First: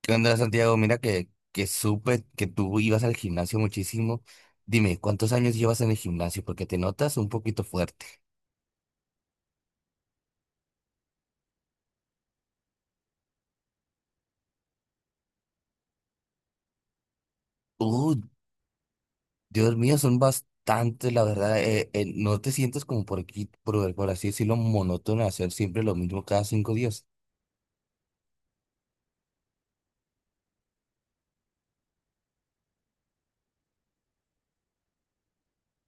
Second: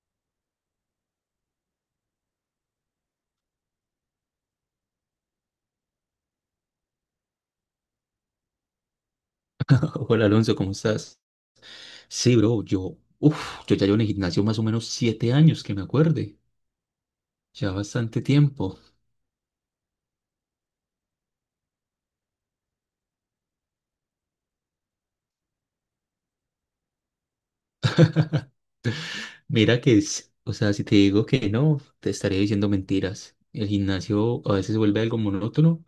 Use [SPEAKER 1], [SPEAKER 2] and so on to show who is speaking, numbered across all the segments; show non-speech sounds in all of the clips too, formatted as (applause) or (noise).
[SPEAKER 1] ¿Qué onda, Santiago? Mira que supe que tú ibas al gimnasio muchísimo. Dime, ¿cuántos años llevas en el gimnasio? Porque te notas un poquito fuerte.
[SPEAKER 2] (laughs) Hola Alonso, ¿cómo estás? Sí, bro, yo ya llevo en el gimnasio más o menos 7 años, que me acuerde, ya
[SPEAKER 1] Uh,
[SPEAKER 2] bastante tiempo.
[SPEAKER 1] Dios mío, son bastantes, la verdad. No te sientes como por aquí, por así decirlo, monótono hacer siempre lo mismo cada 5 días.
[SPEAKER 2] Mira que es, o sea, si te digo que no, te estaría diciendo mentiras. El gimnasio a veces se vuelve algo monótono,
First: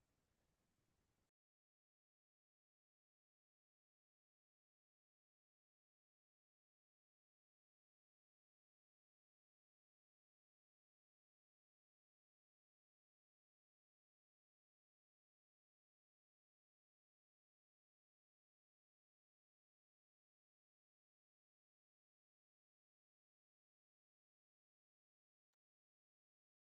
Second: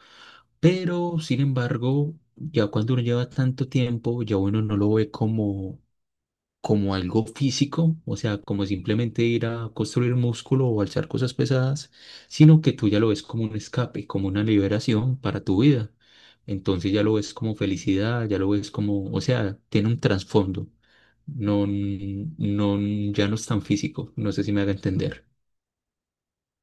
[SPEAKER 2] pero sin embargo, ya cuando uno lleva tanto tiempo, ya uno no lo ve como algo físico, o sea, como simplemente ir a construir músculo o alzar cosas pesadas, sino que tú ya lo ves como un escape, como una liberación para tu vida. Entonces ya lo ves como felicidad, ya lo ves como, o sea, tiene un trasfondo. No, no, ya no es tan físico, no sé si me haga entender.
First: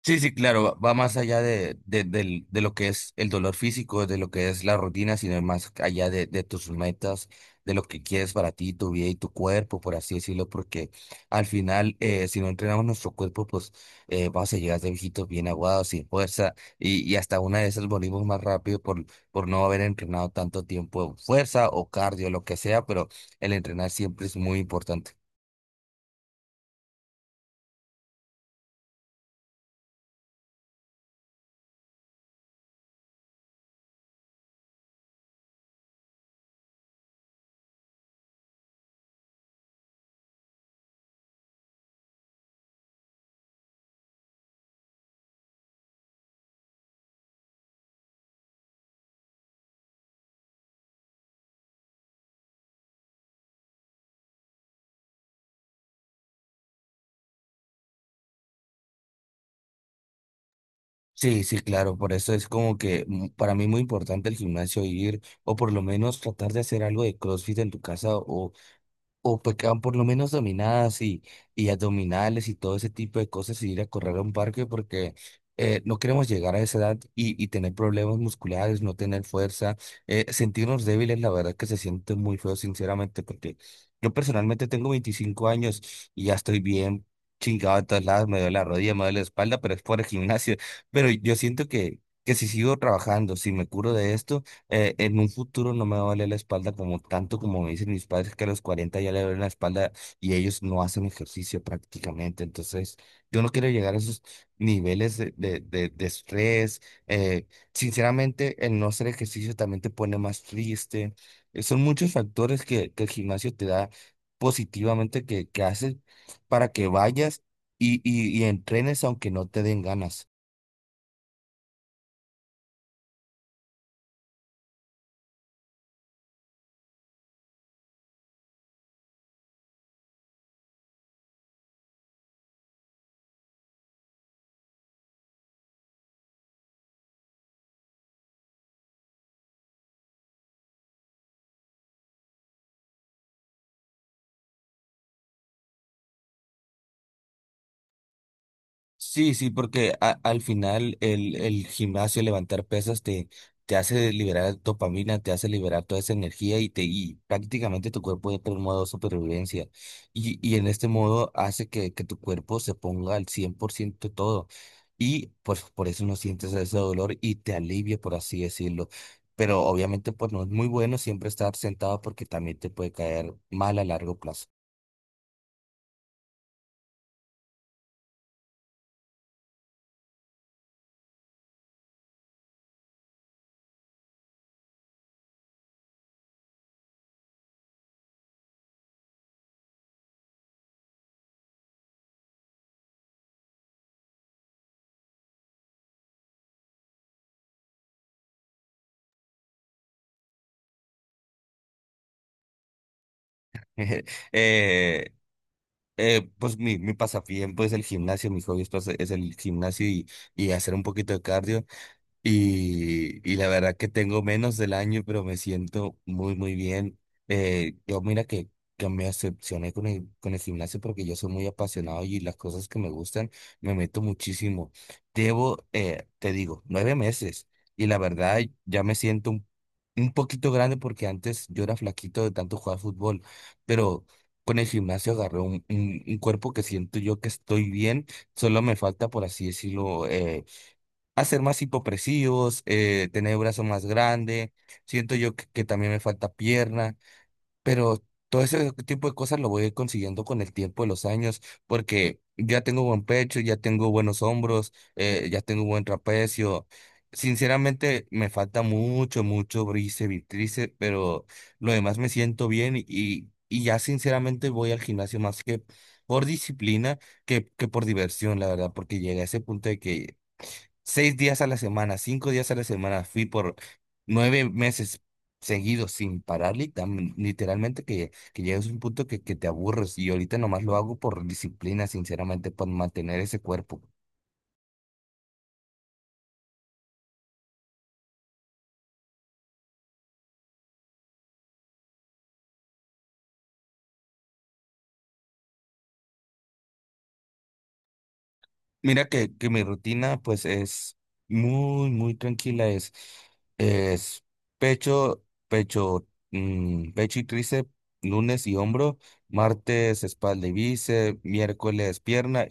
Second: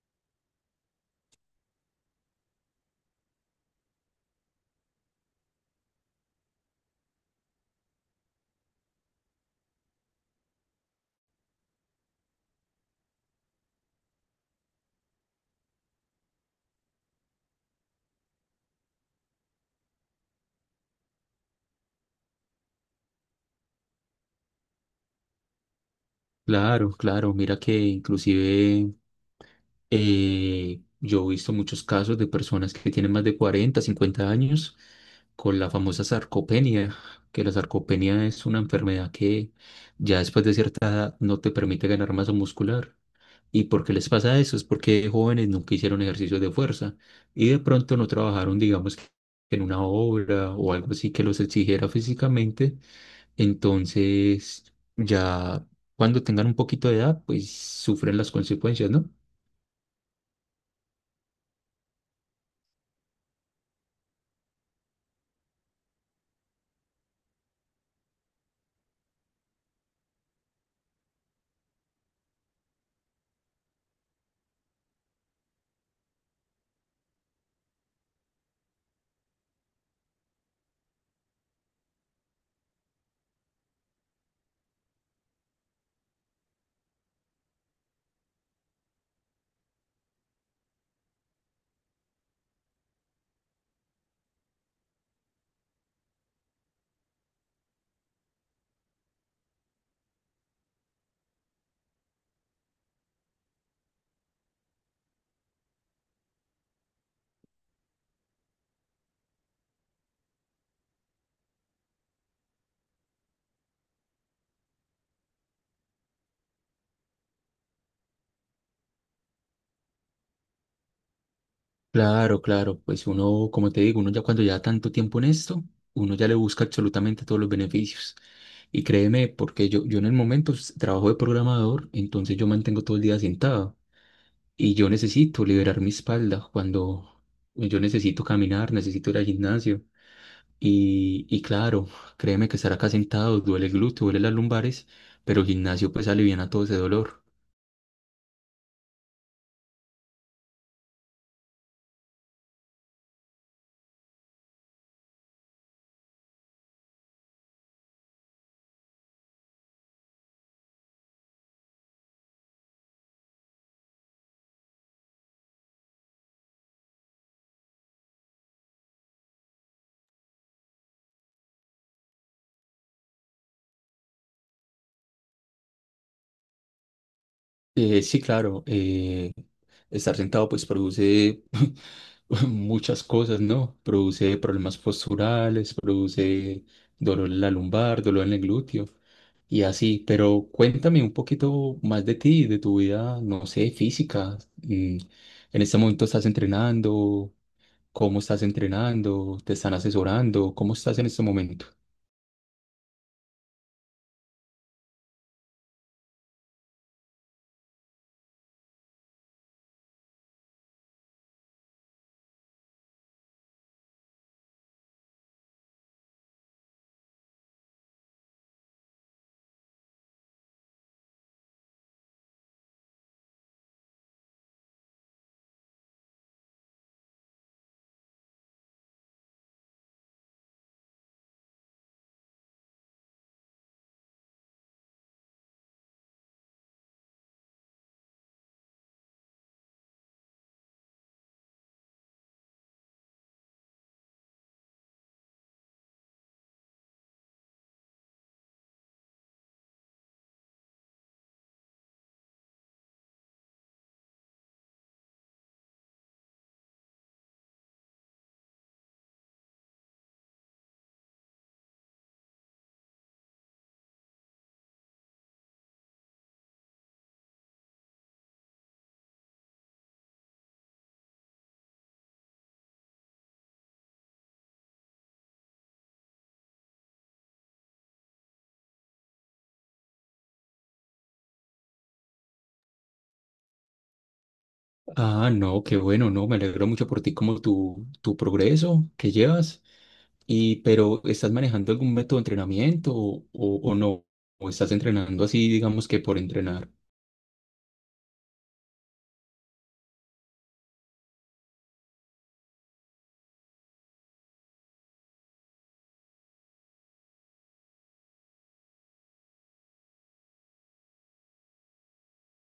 [SPEAKER 1] Sí, sí, claro, va más allá de, de lo que es el dolor físico, de lo que es la rutina, sino más allá de, tus metas, de lo que quieres para ti, tu vida y tu cuerpo, por así decirlo, porque al final, si no entrenamos nuestro cuerpo, pues vamos a llegar de viejitos bien aguados, sin fuerza, y hasta una de esas morimos más rápido por no haber entrenado tanto tiempo fuerza o cardio, lo que sea, pero el entrenar siempre es muy importante.
[SPEAKER 2] Claro, claro, mira que inclusive yo he visto muchos casos de personas que tienen más de 40 50 años con la famosa sarcopenia, que la sarcopenia es una enfermedad que ya después de cierta edad no te permite ganar masa muscular. ¿Y por qué les pasa eso? Es porque de jóvenes nunca hicieron ejercicios de fuerza y de pronto no trabajaron, digamos, que en una obra o algo así que los exigiera físicamente. Entonces, ya cuando tengan un poquito de edad, pues sufren las consecuencias, ¿no?
[SPEAKER 1] Sí, sí, claro, por eso es como que para mí muy importante el gimnasio ir, o por lo menos tratar de hacer algo de CrossFit en tu casa, o pecaban por lo menos dominadas y abdominales y todo ese tipo de cosas, y ir a correr a un parque porque no queremos llegar a esa edad y tener problemas musculares, no tener fuerza, sentirnos débiles, la verdad que se siente muy feo, sinceramente, porque yo personalmente tengo 25 años y ya estoy bien chingado de todos lados, me duele la rodilla, me duele la espalda, pero es por el gimnasio. Pero yo siento que si sigo trabajando, si me curo de esto, en un futuro no me va a doler la espalda como tanto como me dicen mis padres que a los 40 ya le duele la espalda, y ellos no hacen ejercicio prácticamente. Entonces, yo no quiero llegar a esos niveles de estrés. eh, Sinceramente, el no hacer ejercicio también te pone más triste. Son muchos factores que el gimnasio te da positivamente, que haces para que vayas y entrenes aunque no te den ganas.
[SPEAKER 2] Claro, claro, pues uno, como te digo, uno ya cuando ya tanto tiempo en esto, uno ya le busca absolutamente todos los beneficios. Y créeme, porque yo en el momento trabajo de programador, entonces yo mantengo todo el día sentado y yo necesito liberar mi espalda cuando yo necesito caminar, necesito ir al gimnasio. Y claro, créeme que estar acá sentado duele el glúteo, duele las lumbares, pero el gimnasio pues alivia todo ese dolor.
[SPEAKER 1] Sí, sí, porque al final, el gimnasio, levantar pesas te hace liberar dopamina, te hace liberar toda esa energía, y prácticamente tu cuerpo entra en modo supervivencia. Y en este modo hace que tu cuerpo se ponga al 100% todo. Y pues por eso no sientes ese dolor y te alivia, por así decirlo. Pero obviamente pues no es muy bueno siempre estar sentado, porque también te puede caer mal a largo plazo.
[SPEAKER 2] Sí, claro, estar sentado pues produce (laughs) muchas cosas, ¿no? Produce problemas posturales, produce dolor en la lumbar, dolor en el glúteo y así, pero cuéntame un poquito más de ti, de tu vida, no sé, física. En este momento estás entrenando, ¿cómo estás entrenando? ¿Te están asesorando? ¿Cómo estás en este momento?
[SPEAKER 1] (laughs) Eh, pues mi pasatiempo es el gimnasio, mi hobby es el gimnasio, y hacer un poquito de cardio. Y la verdad que tengo menos del año, pero me siento muy, muy bien. Yo mira que me decepcioné con con el gimnasio, porque yo soy muy apasionado y las cosas que me gustan me meto muchísimo. Llevo, te digo, 9 meses, y la verdad ya me siento un poquito grande, porque antes yo era flaquito de tanto jugar fútbol, pero con el gimnasio agarré un cuerpo que siento yo que estoy bien. Solo me falta, por así decirlo, hacer más hipopresivos, tener brazo más grande, siento yo que también me falta pierna, pero todo ese tipo de cosas lo voy a ir consiguiendo con el tiempo de los años, porque ya tengo buen pecho, ya tengo buenos hombros, ya tengo buen trapecio. Sinceramente me falta mucho, mucho bíceps y tríceps, pero lo demás me siento bien, y y ya sinceramente voy al gimnasio más que por disciplina que por diversión, la verdad, porque llegué a ese punto de que 6 días a la semana, 5 días a la semana, fui por 9 meses seguidos sin parar, literalmente que llegas a un punto que te aburres, y ahorita nomás lo hago por disciplina, sinceramente, por mantener ese cuerpo.
[SPEAKER 2] Ah, no, qué bueno, no, me alegro mucho por ti, como tu progreso que llevas. Y, pero, ¿estás manejando algún método de entrenamiento o no? ¿O estás entrenando así, digamos que por entrenar?
[SPEAKER 1] Mira que mi rutina pues es muy, muy tranquila, es pecho, pecho y tríceps, lunes; y hombro, martes; espalda y bíceps, miércoles; pierna,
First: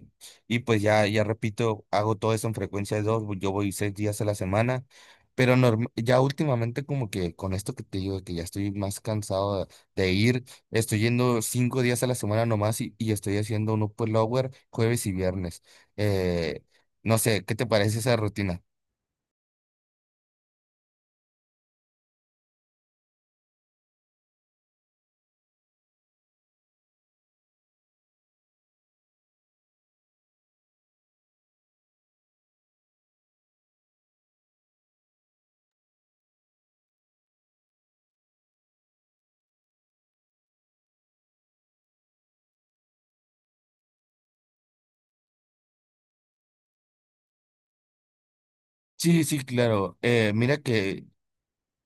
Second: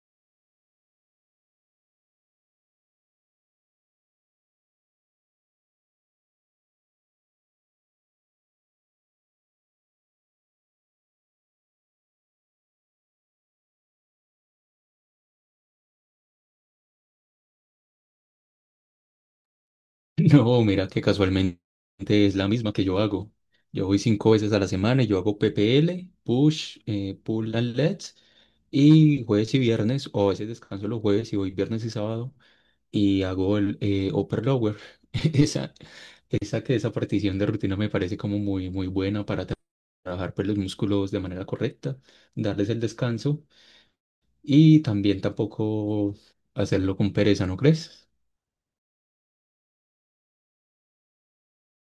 [SPEAKER 1] y pues ya, ya repito, hago todo eso en frecuencia de 2. Yo voy 6 días a la semana, pero ya últimamente, como que con esto que te digo, de que ya estoy más cansado de ir, estoy yendo 5 días a la semana nomás, y estoy haciendo un upper lower jueves y viernes. Eh, no sé, ¿qué te parece esa rutina?
[SPEAKER 2] (laughs) No, mira que casualmente es la misma que yo hago. Yo voy cinco veces a la semana y yo hago PPL, push, pull and legs, y jueves y viernes, o a veces descanso los jueves y voy viernes y sábado, y hago el upper lower. (laughs) Esa, esa partición de rutina me parece como muy, muy buena para trabajar pues, los músculos de manera correcta, darles el descanso. Y también tampoco hacerlo con pereza, ¿no crees?
[SPEAKER 1] Sí, sí, claro. Mira que,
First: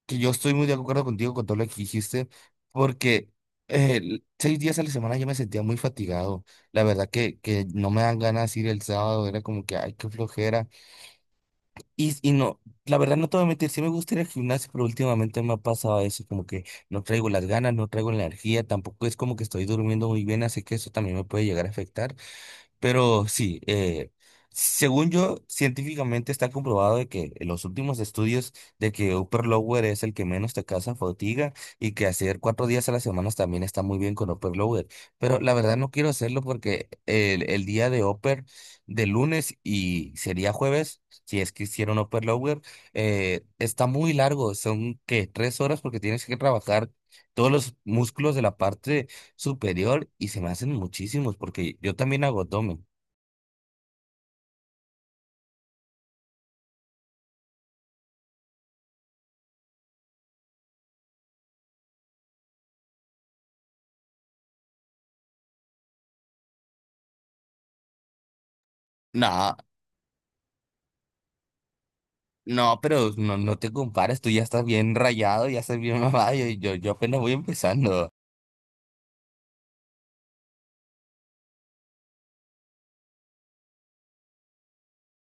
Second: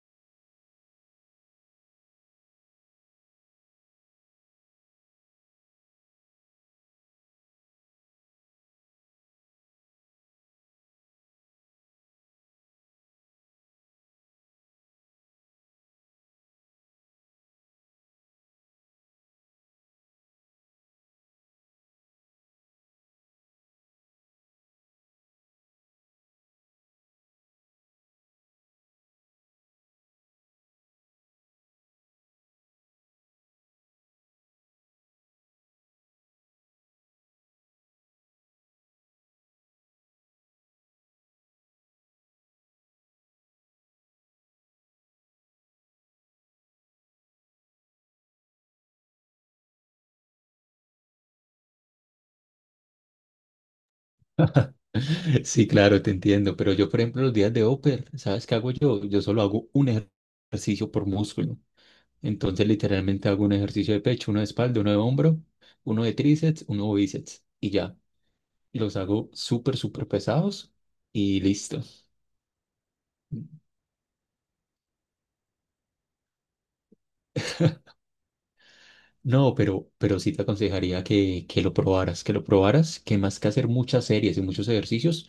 [SPEAKER 1] que yo estoy muy de acuerdo contigo con todo lo que dijiste, porque 6 días a la semana yo me sentía muy fatigado. La verdad que no me dan ganas ir el sábado, era como que, ay, qué flojera. Y no, la verdad no te voy a mentir, sí me gusta ir al gimnasio, pero últimamente me ha pasado eso, como que no traigo las ganas, no traigo la energía, tampoco es como que estoy durmiendo muy bien, así que eso también me puede llegar a afectar. Pero sí, según yo, científicamente está comprobado de que en los últimos estudios de que upper lower es el que menos te causa fatiga, y que hacer 4 días a la semana también está muy bien con upper lower. Pero la verdad no quiero hacerlo porque el día de upper de lunes, y sería jueves, si es que hicieron upper lower, está muy largo, son que 3 horas, porque tienes que trabajar todos los músculos de la parte superior, y se me hacen muchísimos porque yo también hago abdomen.
[SPEAKER 2] (laughs) Sí, claro, te entiendo, pero yo, por ejemplo, los días de upper, ¿sabes qué hago yo? Yo solo hago un ejercicio por músculo. Entonces, literalmente hago un ejercicio de pecho, uno de espalda, uno de hombro, uno de tríceps, uno de bíceps y ya. Los hago
[SPEAKER 1] No,
[SPEAKER 2] súper, súper pesados y listo.
[SPEAKER 1] no, pero no, no te compares, tú ya estás bien rayado, ya estás bien (laughs) mamado, yo apenas voy empezando.
[SPEAKER 2] No, pero sí te aconsejaría que lo probaras, que lo probaras, que más que hacer muchas series y muchos ejercicios,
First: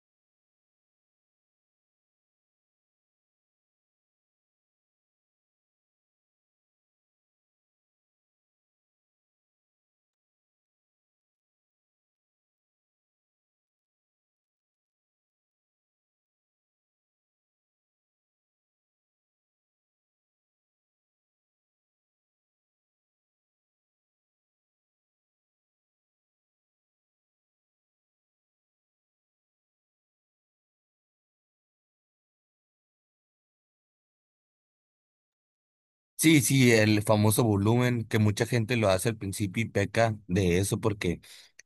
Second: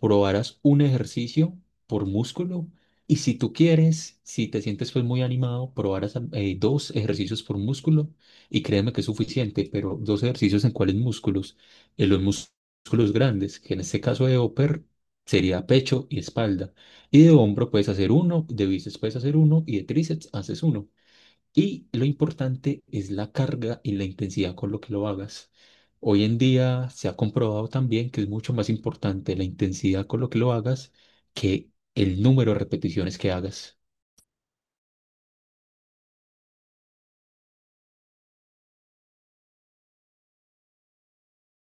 [SPEAKER 2] probaras un ejercicio por músculo. Y si tú quieres, si te sientes pues muy animado, probaras dos ejercicios por músculo y créeme que es suficiente, pero dos ejercicios en cuáles músculos, en los músculos grandes, que en este caso de upper sería pecho y espalda, y de hombro puedes hacer uno, de bíceps puedes hacer uno y de tríceps haces uno. Y lo importante es la carga y la intensidad con lo que lo hagas. Hoy en día se ha comprobado también que es mucho más importante la intensidad con lo que lo hagas que el número de repeticiones que hagas.
[SPEAKER 1] Sí, sí, el famoso volumen, que mucha gente lo hace al principio y peca de eso, porque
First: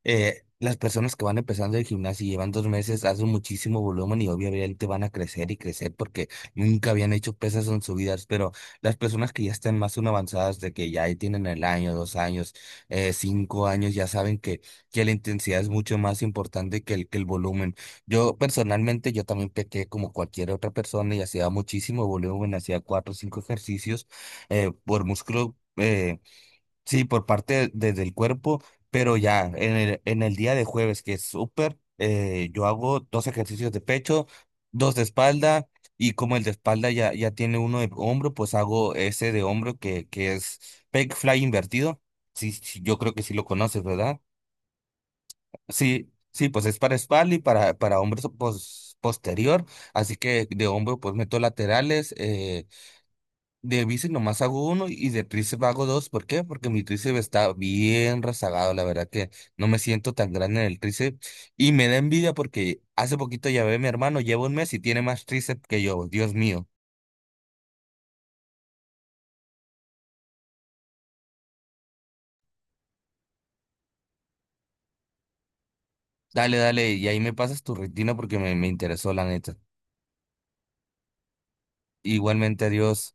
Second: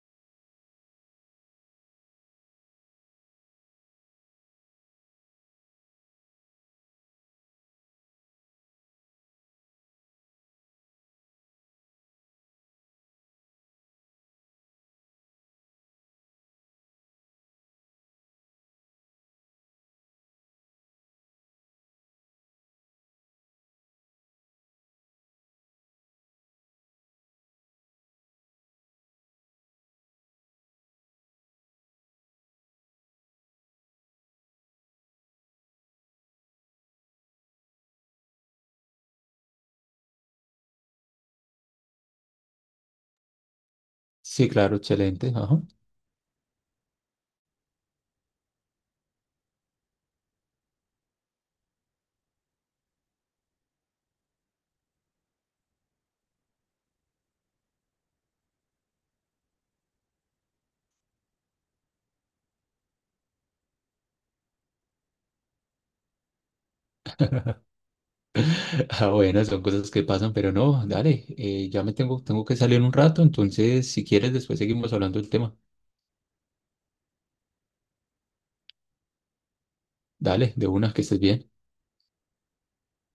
[SPEAKER 1] las personas que van empezando el gimnasio y llevan 2 meses hacen muchísimo volumen, y obviamente van a crecer y crecer porque nunca habían hecho pesas en su vida. Pero las personas que ya están más aún avanzadas, de que ya ahí tienen el año, 2 años, 5 años, ya saben que la intensidad es mucho más importante que el volumen. Yo personalmente, yo también pequé como cualquier otra persona, y hacía muchísimo volumen, hacía 4 o 5 ejercicios por músculo, sí, por parte del cuerpo, pero ya en en el día de jueves, que es súper, yo hago 2 ejercicios de pecho, 2 de espalda, y como el de espalda ya tiene uno de hombro, pues hago ese de hombro que es pec fly invertido. Sí, sí, yo creo que sí lo conoces, ¿verdad?
[SPEAKER 2] Sí, claro, excelente. Ajá.
[SPEAKER 1] Sí, sí, pues es para espalda y para hombros posterior, así que de hombro pues meto laterales, de bici nomás hago uno, y de tríceps hago 2. ¿Por qué? Porque mi tríceps está bien rezagado. La verdad que no me siento tan grande en el tríceps. Y me da envidia porque hace poquito, ya ve, mi hermano lleva 1 mes y tiene más tríceps que yo. Dios mío.
[SPEAKER 2] (laughs) Ah, bueno, son cosas que pasan, pero no, dale, tengo que salir un rato, entonces si quieres después seguimos hablando del tema.
[SPEAKER 1] Dale, dale. Y ahí me pasas tu rutina porque me interesó la neta.
[SPEAKER 2] Dale, de una, que estés bien.
[SPEAKER 1] Igualmente, adiós.